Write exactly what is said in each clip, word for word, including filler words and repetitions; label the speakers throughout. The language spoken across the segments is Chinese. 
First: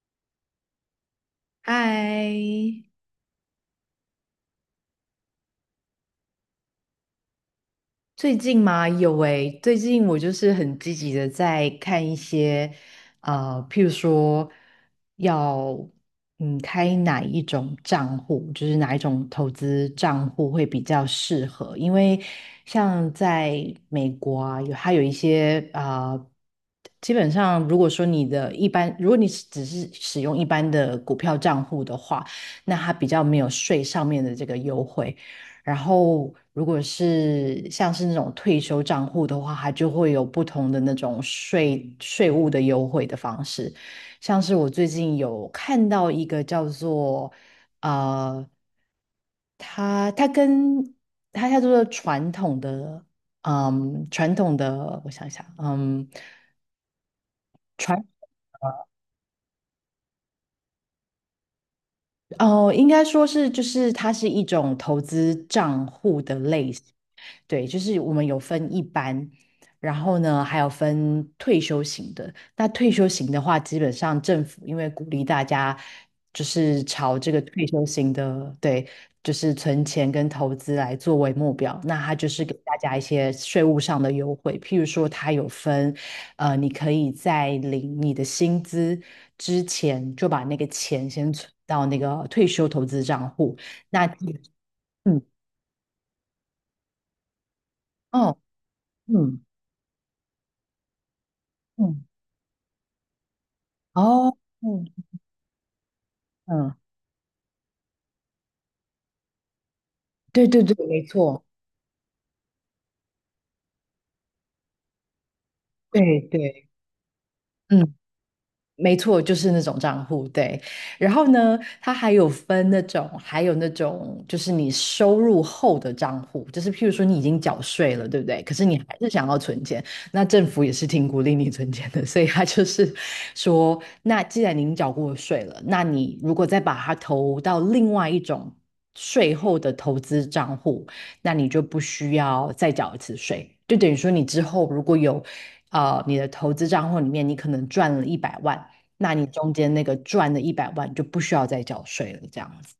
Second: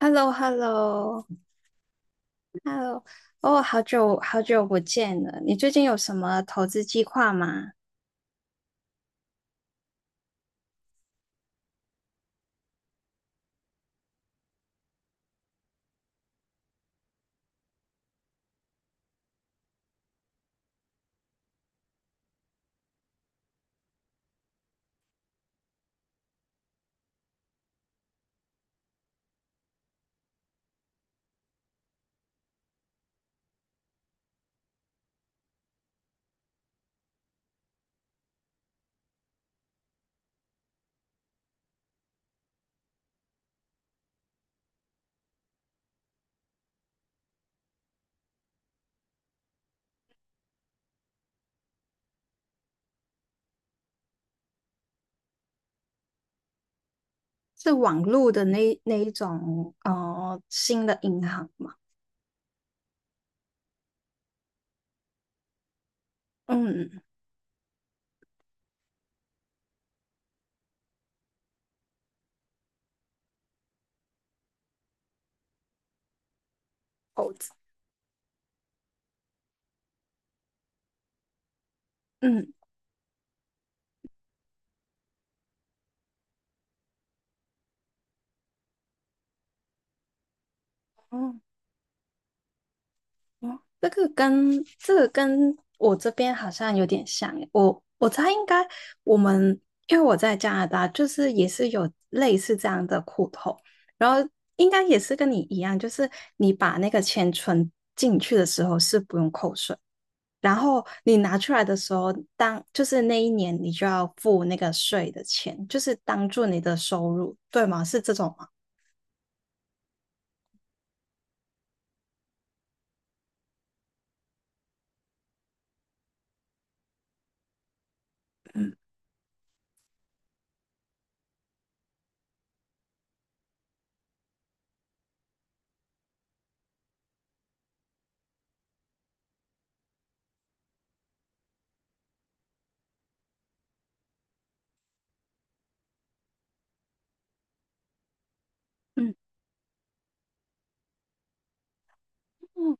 Speaker 1: h e l l o h e l l o h e l l
Speaker 2: 嗨，
Speaker 1: o 哦，好久好久不见了。你最近有什么投资计划吗？
Speaker 2: 最近嘛，有诶，最近我就是很积极的在看一些，呃，譬如说要嗯开哪一种账户，就是哪一种投资账户会比较适合，因为像在美国啊，有它有一些啊、呃基本上如果说你的一般，如果你是只是使用一般的股票账户的话，那它比较没有税上面的这个优惠。然后，如果是像是那种退休账户的话，它就会有不同的那种税税务的优惠的方式。像是我最近有看到一个叫做呃，它它跟它叫做传统的嗯传统的，我想想，嗯
Speaker 1: 是网
Speaker 2: 传
Speaker 1: 络的那那一种哦，呃新的银行吗？
Speaker 2: 哦，应该说是就是它是一种投资账户的类型。
Speaker 1: 嗯，
Speaker 2: 对，就是我们有分一般，然后呢，还有分退休型的。那退休型的话，基本上政府因为鼓励大家就是朝这
Speaker 1: 投
Speaker 2: 个
Speaker 1: 资，
Speaker 2: 退休型的，对，就是存钱跟投资来作为目标，那它就是
Speaker 1: 嗯，
Speaker 2: 给大家一些税务上的优惠，譬如说它有分，呃，你可以在领你的薪资之前就把那个钱先
Speaker 1: 哦
Speaker 2: 存到那个退休投资账户，
Speaker 1: 哦，这
Speaker 2: 那
Speaker 1: 个跟这个
Speaker 2: 嗯
Speaker 1: 跟我这边好像有点像耶，我我猜
Speaker 2: 哦，
Speaker 1: 应该我
Speaker 2: 嗯。
Speaker 1: 们因为我在加拿大，就是也是有
Speaker 2: 嗯
Speaker 1: 类似这样的苦头，然后
Speaker 2: 哦，
Speaker 1: 应该
Speaker 2: 嗯
Speaker 1: 也是跟你一样，就是你把
Speaker 2: 嗯，
Speaker 1: 那个钱存进去的时候是不用扣税，
Speaker 2: 对
Speaker 1: 然
Speaker 2: 对对，
Speaker 1: 后
Speaker 2: 没
Speaker 1: 你拿
Speaker 2: 错，
Speaker 1: 出来的时候，当就是那一年你就要付那个税的钱，就是
Speaker 2: 对
Speaker 1: 当做你
Speaker 2: 对，
Speaker 1: 的收入，对吗？
Speaker 2: 嗯，
Speaker 1: 是这种吗？
Speaker 2: 没错，就是那种账户，对。然后呢，它还有分那种，还有那种，就是你收入后的账户，就是譬如说你已经缴税了，对不对？可是
Speaker 1: 嗯
Speaker 2: 你还是想要存钱，那政府也是挺鼓励你存钱的，所以他就是说，那既然您缴过税了，那你如果再把它投到另外一种税后的投资账户，那你就不需要再缴一次税，就等于说你之后如果有。呃，你的投资账户里面，你可能赚了一百万，
Speaker 1: 嗯。
Speaker 2: 那你中间那个赚的一百万就不需要再缴税了，这样子，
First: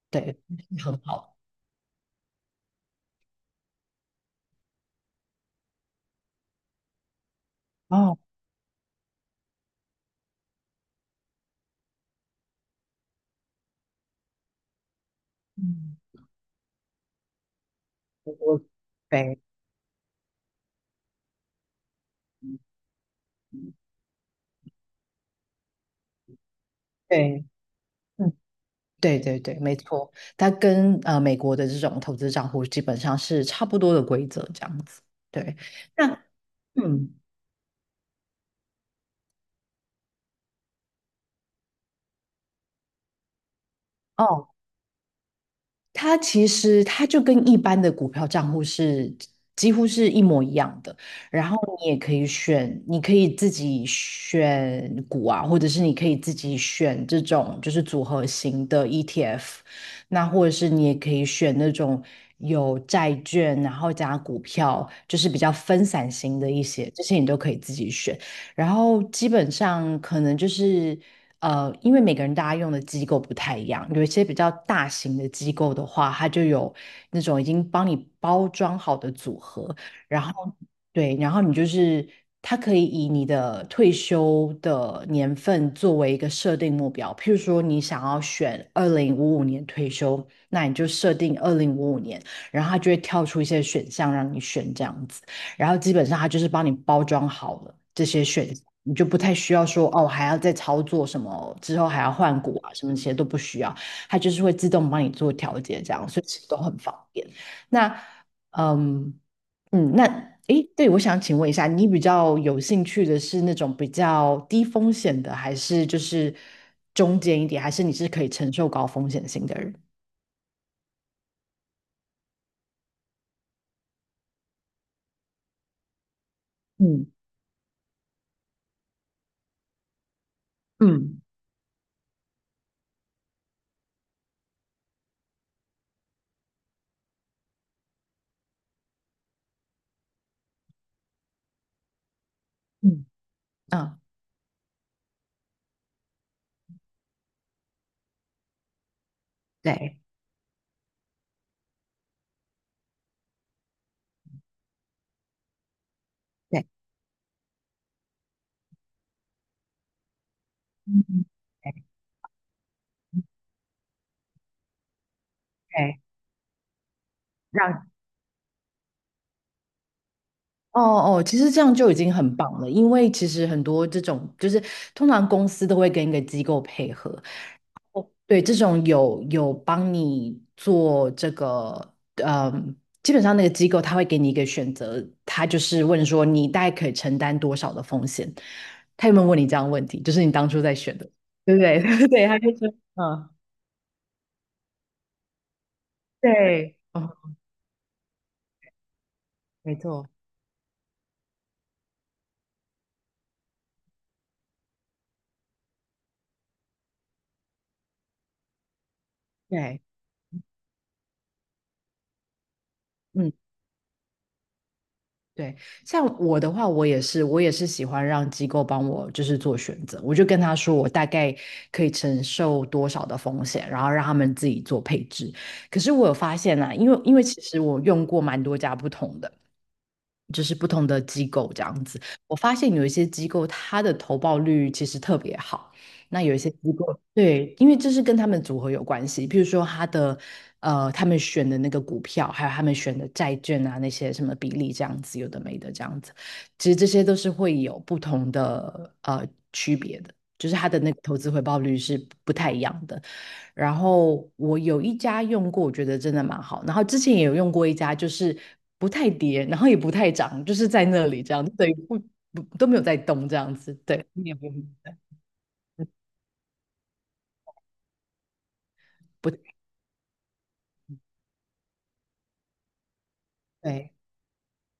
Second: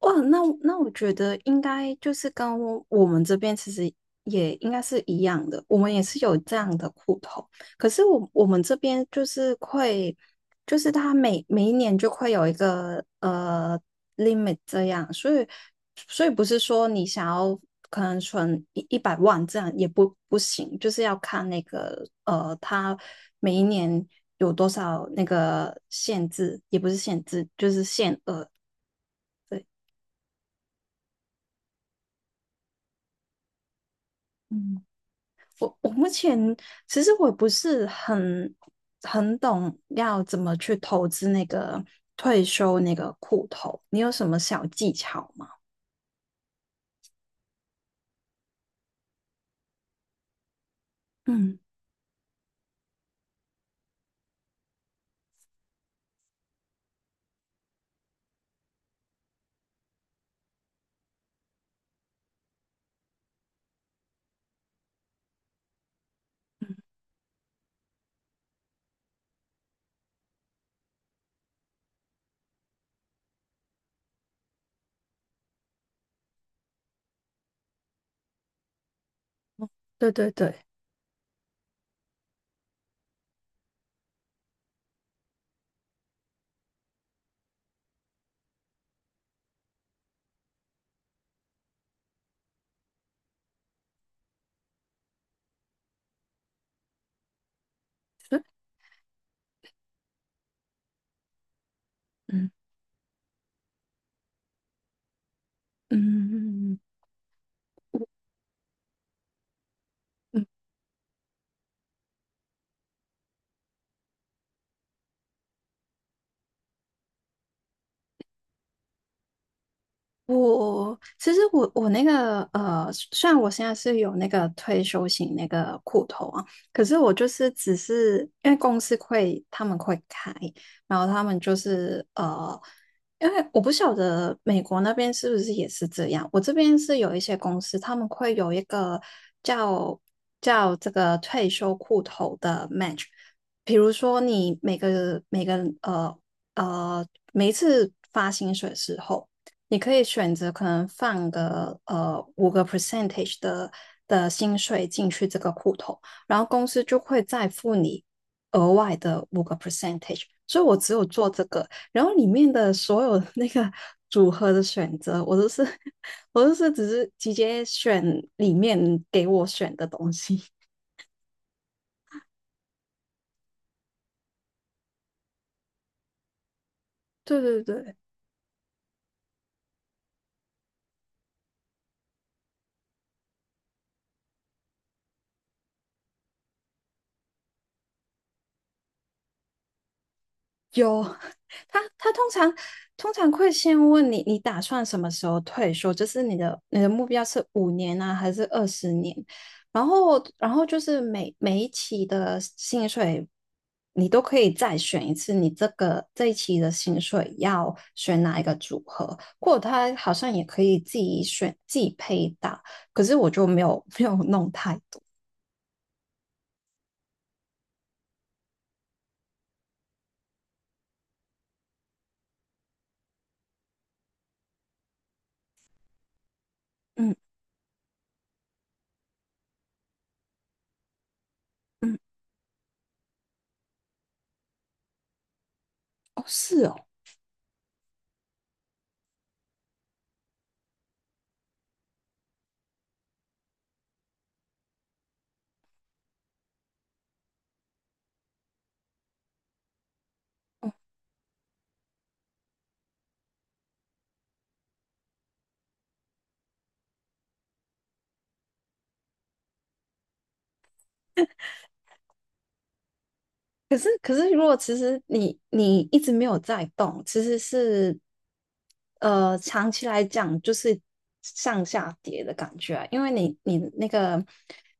Speaker 1: 哇，
Speaker 2: 对，
Speaker 1: 那我那我
Speaker 2: 很
Speaker 1: 觉
Speaker 2: 好。
Speaker 1: 得应该就是跟我我们这边其实也应该是一样的，我们也是有这样的户头，可是
Speaker 2: 哦，
Speaker 1: 我我们这边就是会，就是他每每一年就会有一个呃 limit 这样，所以
Speaker 2: 嗯，
Speaker 1: 所以不是说你想要可能
Speaker 2: 我
Speaker 1: 存一一百
Speaker 2: 对
Speaker 1: 万这样也不不行，就是要看那个呃他每一年有多少那个限制，也不是限
Speaker 2: 对，
Speaker 1: 制，就是限
Speaker 2: 嗯，
Speaker 1: 额。
Speaker 2: 对对对，
Speaker 1: 对。
Speaker 2: 没错，它跟呃美国的这种投资账户基本上是差不多的规则，这
Speaker 1: 嗯。
Speaker 2: 样子。对，
Speaker 1: 我我目
Speaker 2: 那
Speaker 1: 前其实
Speaker 2: 嗯，
Speaker 1: 我不是很很懂要怎么去投资那个退休那个户头，你有什么
Speaker 2: 哦，
Speaker 1: 小技巧吗？
Speaker 2: 它其实它就跟一般的股票账户是几乎是一模一样的，然后
Speaker 1: 嗯，
Speaker 2: 你也可以选，你可以自己选股啊，或者是你可以自己选这种就是组合型的 E T F，那或者是你也可以选那种有债券，然后加股票，就是比较分散型的一些，这些你都可以自己选。然后基本上可能就是呃，因为每个人大家用的机构不太一样，有一些比较大型的机构的话，它就有那种已经帮你包装好的组合，
Speaker 1: 对
Speaker 2: 然
Speaker 1: 对
Speaker 2: 后
Speaker 1: 对，
Speaker 2: 对，然后你就是它可以以你的退休的年份作为一个设定目标，譬如说你想要选二零五五年退休，那你就设定二零五五年，然后它就会跳出一些选项让你选这样子。然后基本上它就是帮你包装好了这些选项，你就不太需要说哦还要再操作什么，之后还要换
Speaker 1: 嗯
Speaker 2: 股啊什么这些都不需要，它就是会自动帮你做调节，这
Speaker 1: 嗯
Speaker 2: 样所以其实都很方
Speaker 1: 嗯
Speaker 2: 便。那嗯嗯，那
Speaker 1: 嗯
Speaker 2: 诶，对，我想请问一下，你比较有兴趣的是那种比较低风险的，还是就是中间一点，还是你是可以承受高风险性的人？
Speaker 1: 我其实我我那个呃，虽然我现在是有那个退休型那个户头啊，可是
Speaker 2: 嗯
Speaker 1: 我就是只是因为公司会他们会开，然后
Speaker 2: 嗯
Speaker 1: 他们就是呃，因为我不晓得美国那边是不是也是这样，我这边是有一些公司他们会有一个叫叫这个退休户头的 match，
Speaker 2: 嗯
Speaker 1: 比如
Speaker 2: 嗯，
Speaker 1: 说你每个每个呃呃每一次发薪水的时候。你可
Speaker 2: 对
Speaker 1: 以选择可能放个呃五个 percentage 的的薪水进去这个户头，然后公
Speaker 2: 对，
Speaker 1: 司就会再付你额外的五个 percentage。所以我只有
Speaker 2: 嗯
Speaker 1: 做这个，然后里面的所有那个 组合的选择，我都是
Speaker 2: 对，
Speaker 1: 我都是只是直接
Speaker 2: 让
Speaker 1: 选里面给我选的东西。
Speaker 2: 哦哦，其实这样就已经很棒了，因为其实很多这种就是通常公司都会跟一个机构配合，
Speaker 1: 对对对。
Speaker 2: 哦对，这种有有帮你做这个，嗯，基本上那个机构他会给你一个选择，他就是问说你大概可以承担多少的风险，他有没有问你这样的问题？就是你当初在选
Speaker 1: 有，
Speaker 2: 的，对不
Speaker 1: 他
Speaker 2: 对？
Speaker 1: 他
Speaker 2: 对，
Speaker 1: 通
Speaker 2: 他就
Speaker 1: 常
Speaker 2: 说，
Speaker 1: 通
Speaker 2: 嗯，
Speaker 1: 常会先问你，你打算什么时候退休？就是你的
Speaker 2: 对，
Speaker 1: 你的目
Speaker 2: 哦，
Speaker 1: 标是五年啊，还是二十年？
Speaker 2: 没
Speaker 1: 然
Speaker 2: 错，
Speaker 1: 后然后就是每每一期的薪水，你都可以再选一次，你这个这一期的薪水要选哪一个组合？或者
Speaker 2: 对，
Speaker 1: 他好像也可以自己选自己配搭，可是我
Speaker 2: 嗯。
Speaker 1: 就没有没有弄太多。
Speaker 2: 对，像我的话，我也是，我也是喜欢让机构帮我就是做选择，我就跟他说我大概可以承受多少的风险，然后让他们自己做配置。可是我有发现啊，因为
Speaker 1: 嗯
Speaker 2: 因为其实我用过蛮多家不同的，就是不同的机构这样
Speaker 1: 嗯，
Speaker 2: 子，我发现有一些机构它的投报率其实特别好，那
Speaker 1: 哦，
Speaker 2: 有一些
Speaker 1: 是
Speaker 2: 机
Speaker 1: 哦。
Speaker 2: 构对，因为这是跟他们组合有关系，譬如说他的呃，他们选的那个股票，还有他们选的债券啊，那些什么比例这样子，有的没的这样子，其实这些都是会有不同的呃区别的，就是他的那个投资回报率是不太一样的。然后我有一家用过，我觉得真的蛮好，然后之前也有用过一家，就是不太跌，然后也不太涨，就是在那里这样，对，不不都没有在动这样子，
Speaker 1: 可是，
Speaker 2: 对，
Speaker 1: 可
Speaker 2: 你
Speaker 1: 是，
Speaker 2: 也
Speaker 1: 如
Speaker 2: 不
Speaker 1: 果其实你你一直没有在动，其实是
Speaker 2: 不
Speaker 1: 呃
Speaker 2: 太
Speaker 1: 长期来讲就是上下跌的感觉啊，因为你你那
Speaker 2: 对。
Speaker 1: 个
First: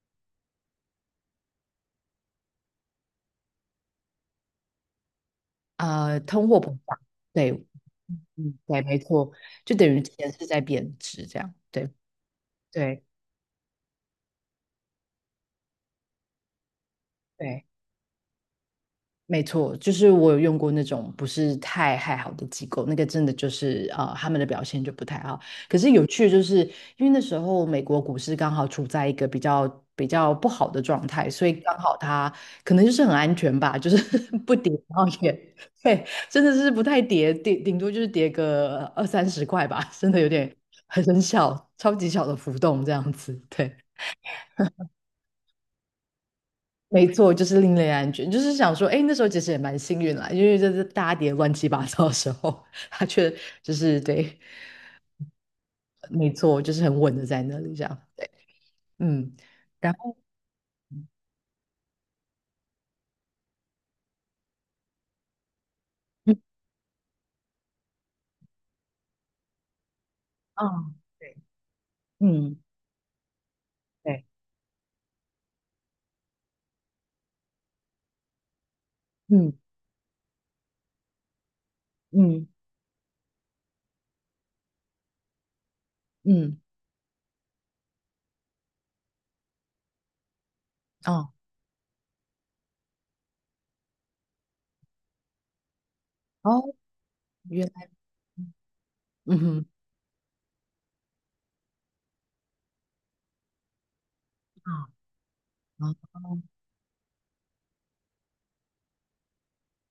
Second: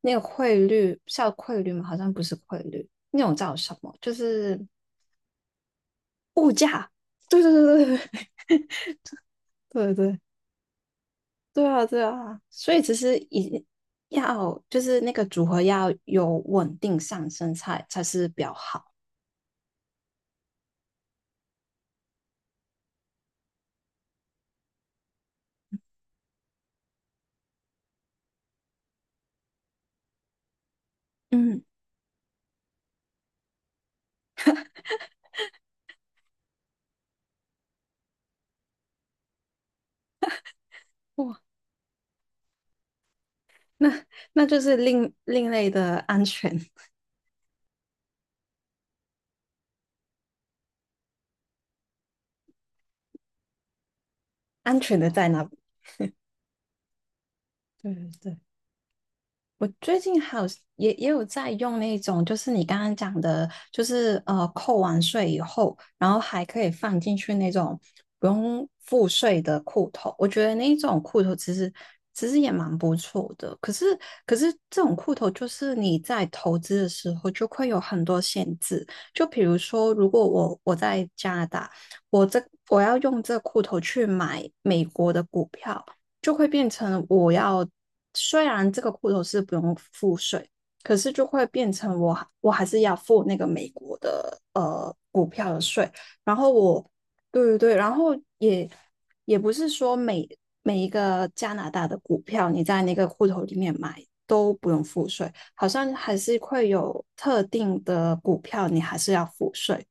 Speaker 1: 那个汇率叫汇率吗？好像不是汇率，那种叫什么？就是
Speaker 2: 呃，通货膨胀，
Speaker 1: 对
Speaker 2: 对，
Speaker 1: 对对对
Speaker 2: 嗯，
Speaker 1: 对
Speaker 2: 嗯对，没错，就等
Speaker 1: 对
Speaker 2: 于
Speaker 1: 对
Speaker 2: 钱是在贬值，这样，
Speaker 1: 对啊
Speaker 2: 对，
Speaker 1: 对啊，所以其
Speaker 2: 对，
Speaker 1: 实一要就是那个组合要有稳定上升
Speaker 2: 对。
Speaker 1: 才才是比较好。
Speaker 2: 没错，就是我有用过那种不是太太好的机构，那个真的就是呃，他们的表现就不太好。可是有趣的就是，因为那时候美国股市刚好处在一个比较比较不好的状态，所以
Speaker 1: 嗯，
Speaker 2: 刚好它可能就是很安全吧，就是 不跌，然后也对，真的是不太跌，顶顶多就是跌个二三十块吧，真的有点很很
Speaker 1: 哇，
Speaker 2: 小，超级小的浮动这样子，对。
Speaker 1: 那那就是另另类的安全。
Speaker 2: 没错，就是另类安全，就是想说，哎，那时候其实也蛮幸运啦，因为就是大家跌得乱七八糟的时候，他却就是对，
Speaker 1: 安全的在那里。
Speaker 2: 没错，就是很稳的在那里这
Speaker 1: 对
Speaker 2: 样，对，
Speaker 1: 对对，
Speaker 2: 嗯，
Speaker 1: 我
Speaker 2: 然
Speaker 1: 最
Speaker 2: 后
Speaker 1: 近还有也也有在用那种，就是你刚刚讲的，就是呃扣完税以后，然后
Speaker 2: 嗯，
Speaker 1: 还可以放进去那种不用付税的裤头。我觉得那
Speaker 2: 啊，
Speaker 1: 一种裤头
Speaker 2: 对，
Speaker 1: 其实其实也
Speaker 2: 嗯，
Speaker 1: 蛮不错的，可是
Speaker 2: 对，
Speaker 1: 可是这种裤头就是你在投资的时候就会有很多限制，就比如
Speaker 2: 嗯
Speaker 1: 说如果我我在加拿大，我这
Speaker 2: 嗯
Speaker 1: 我要用这裤头去买美国的股票。就会
Speaker 2: 嗯，
Speaker 1: 变成我要，虽然这个户头是不用付税，可是就
Speaker 2: 哦
Speaker 1: 会变成我还我还是要付那个美国的呃股票的税。然后
Speaker 2: 哦，
Speaker 1: 我，对对
Speaker 2: 原
Speaker 1: 对，
Speaker 2: 来，
Speaker 1: 然后也也
Speaker 2: 嗯
Speaker 1: 不
Speaker 2: 哼，
Speaker 1: 是说每每一个加拿大的股票你在那个户头里面买都不用
Speaker 2: 啊
Speaker 1: 付税，好
Speaker 2: 啊
Speaker 1: 像还是会有特定的股票你还是要付税。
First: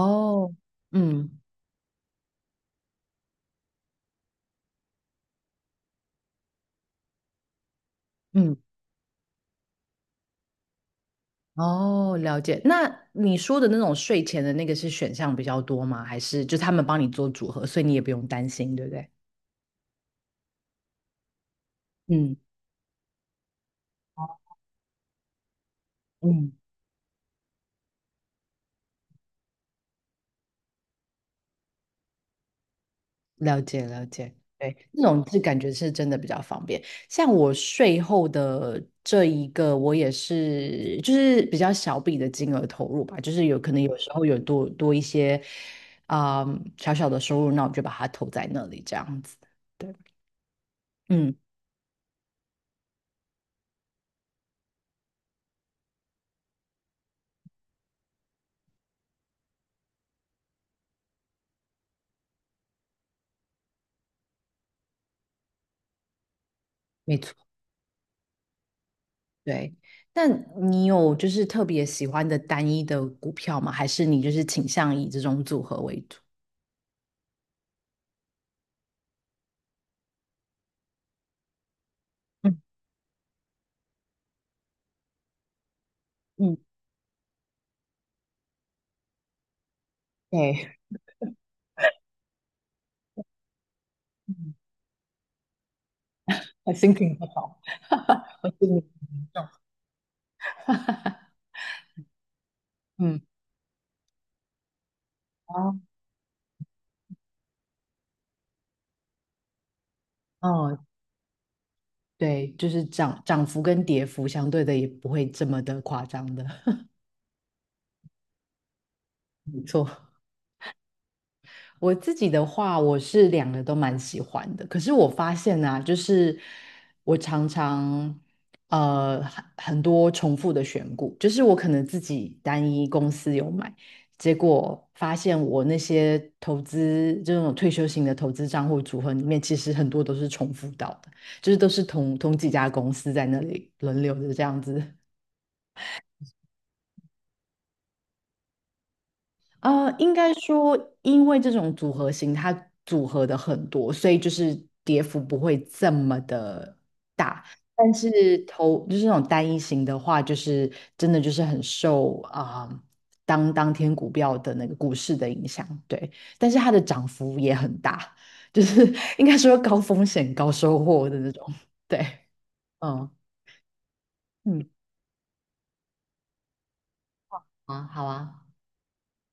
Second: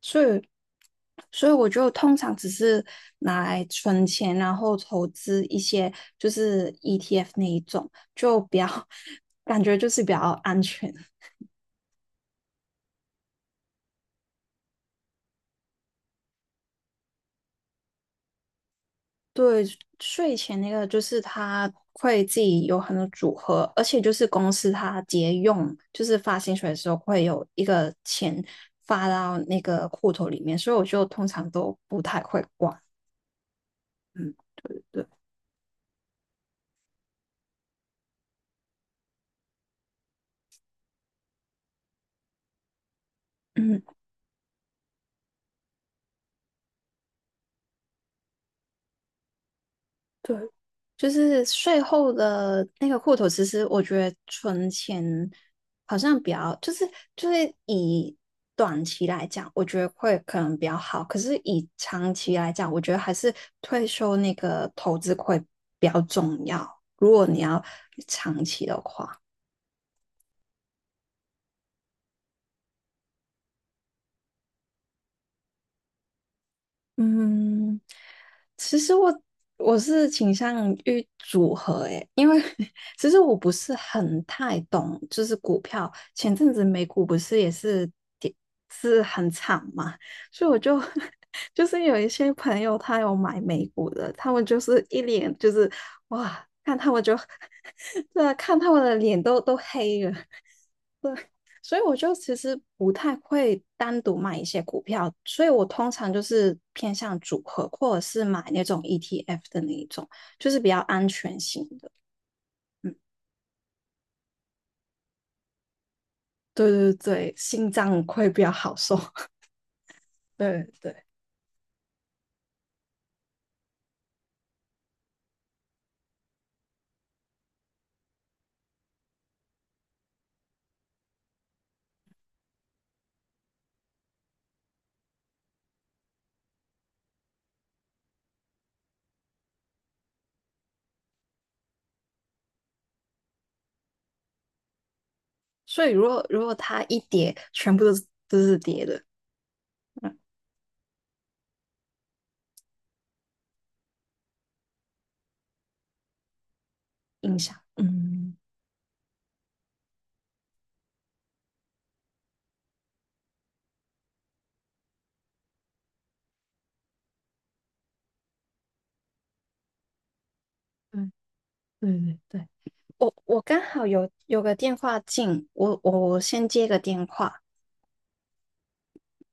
Speaker 1: 所以，
Speaker 2: 嗯
Speaker 1: 所以我就通常只是拿来存钱，然后投资一些就是 E T F 那一种，就
Speaker 2: 嗯，
Speaker 1: 比较 感觉就是比较安全。
Speaker 2: 哦，了解。那你说的那种睡前的那个是选项比较多吗？还是就他们帮你做组合，所以你也不用担心，对不对？
Speaker 1: 对，税前那个就是他会
Speaker 2: 嗯
Speaker 1: 自己有很多组合，而且就是公司它节用，就是发
Speaker 2: 嗯，
Speaker 1: 薪水的时候会有一个钱发到那个户头里面，所以我就通常都不太会管。
Speaker 2: 了解了
Speaker 1: 嗯，
Speaker 2: 解，对，
Speaker 1: 对对
Speaker 2: 那
Speaker 1: 对，
Speaker 2: 种是感觉是真的比较方便。像我税后的这一个，我也是就是比较小笔的金额投入吧，就是有可
Speaker 1: 嗯。
Speaker 2: 能有时候有多多一些啊、小小的收入，那我就把它投在那里这样子。对，
Speaker 1: 对，就
Speaker 2: 嗯，
Speaker 1: 是税后的那个户头，其实我觉得存钱好像比较，就是就是以短期来讲，我觉得会可能比较好。可是以长期来讲，我觉得还是退休那个投资会比较重要。如
Speaker 2: 没
Speaker 1: 果
Speaker 2: 错，
Speaker 1: 你要
Speaker 2: 对。那你有就是特别喜欢的单一的股票吗？还是你就是倾向以这种组合为主？
Speaker 1: 嗯，其实我我是倾向于组合诶，因为
Speaker 2: 嗯
Speaker 1: 其实我不是很太懂，就是股票。前阵
Speaker 2: 嗯，
Speaker 1: 子美股不是也是跌是很惨嘛，所以我
Speaker 2: 对，
Speaker 1: 就 就是有一些朋友他有买美股的，他 们
Speaker 2: 嗯，
Speaker 1: 就是一脸就是哇，
Speaker 2: 还
Speaker 1: 看他
Speaker 2: 心
Speaker 1: 们就
Speaker 2: 情不好，
Speaker 1: 对啊，
Speaker 2: 还是
Speaker 1: 看他们
Speaker 2: 你。
Speaker 1: 的脸都都黑了。所以我就其实不太
Speaker 2: 嗯，
Speaker 1: 会单独买一些股票，所以我
Speaker 2: 哦，
Speaker 1: 通常就是偏向组合，或者是买那种 E T F 的那一种，就是比
Speaker 2: 哦，
Speaker 1: 较安全型的。
Speaker 2: 对，就是
Speaker 1: 嗯，
Speaker 2: 涨涨幅跟跌幅相对的也不会这么的夸张的，
Speaker 1: 对对对，心脏会比较好受。
Speaker 2: 没错。
Speaker 1: 对对，
Speaker 2: 我自己的话，我是两个都蛮喜欢的。可是我发现啊，就是我常常呃很很多重复的选股，就是我可能自己单一公司有买，结果发现我那些投资这种退休型的投资账户组合里面，其实很多都是重复到的，就是都是同同几家公司在那里轮流的这样子
Speaker 1: 所以如果如果它一跌，全部都是都是跌的，
Speaker 2: 呃，应
Speaker 1: 嗯，
Speaker 2: 该说，因为这种组合型，它组合的很多，所以就是跌幅不会这么的
Speaker 1: 印
Speaker 2: 大。
Speaker 1: 象。
Speaker 2: 但
Speaker 1: 嗯，
Speaker 2: 是投就是那种单一型的话，就是真的就是很受啊、当当天股票的那个股市的影响，对。但是它的涨幅也很大，就是 应该说高风险高收获的那种，
Speaker 1: 对对
Speaker 2: 对，
Speaker 1: 对对，
Speaker 2: 嗯
Speaker 1: 我我刚好有有个
Speaker 2: 嗯，
Speaker 1: 电话进，我我先接个电话。
Speaker 2: 啊，好啊。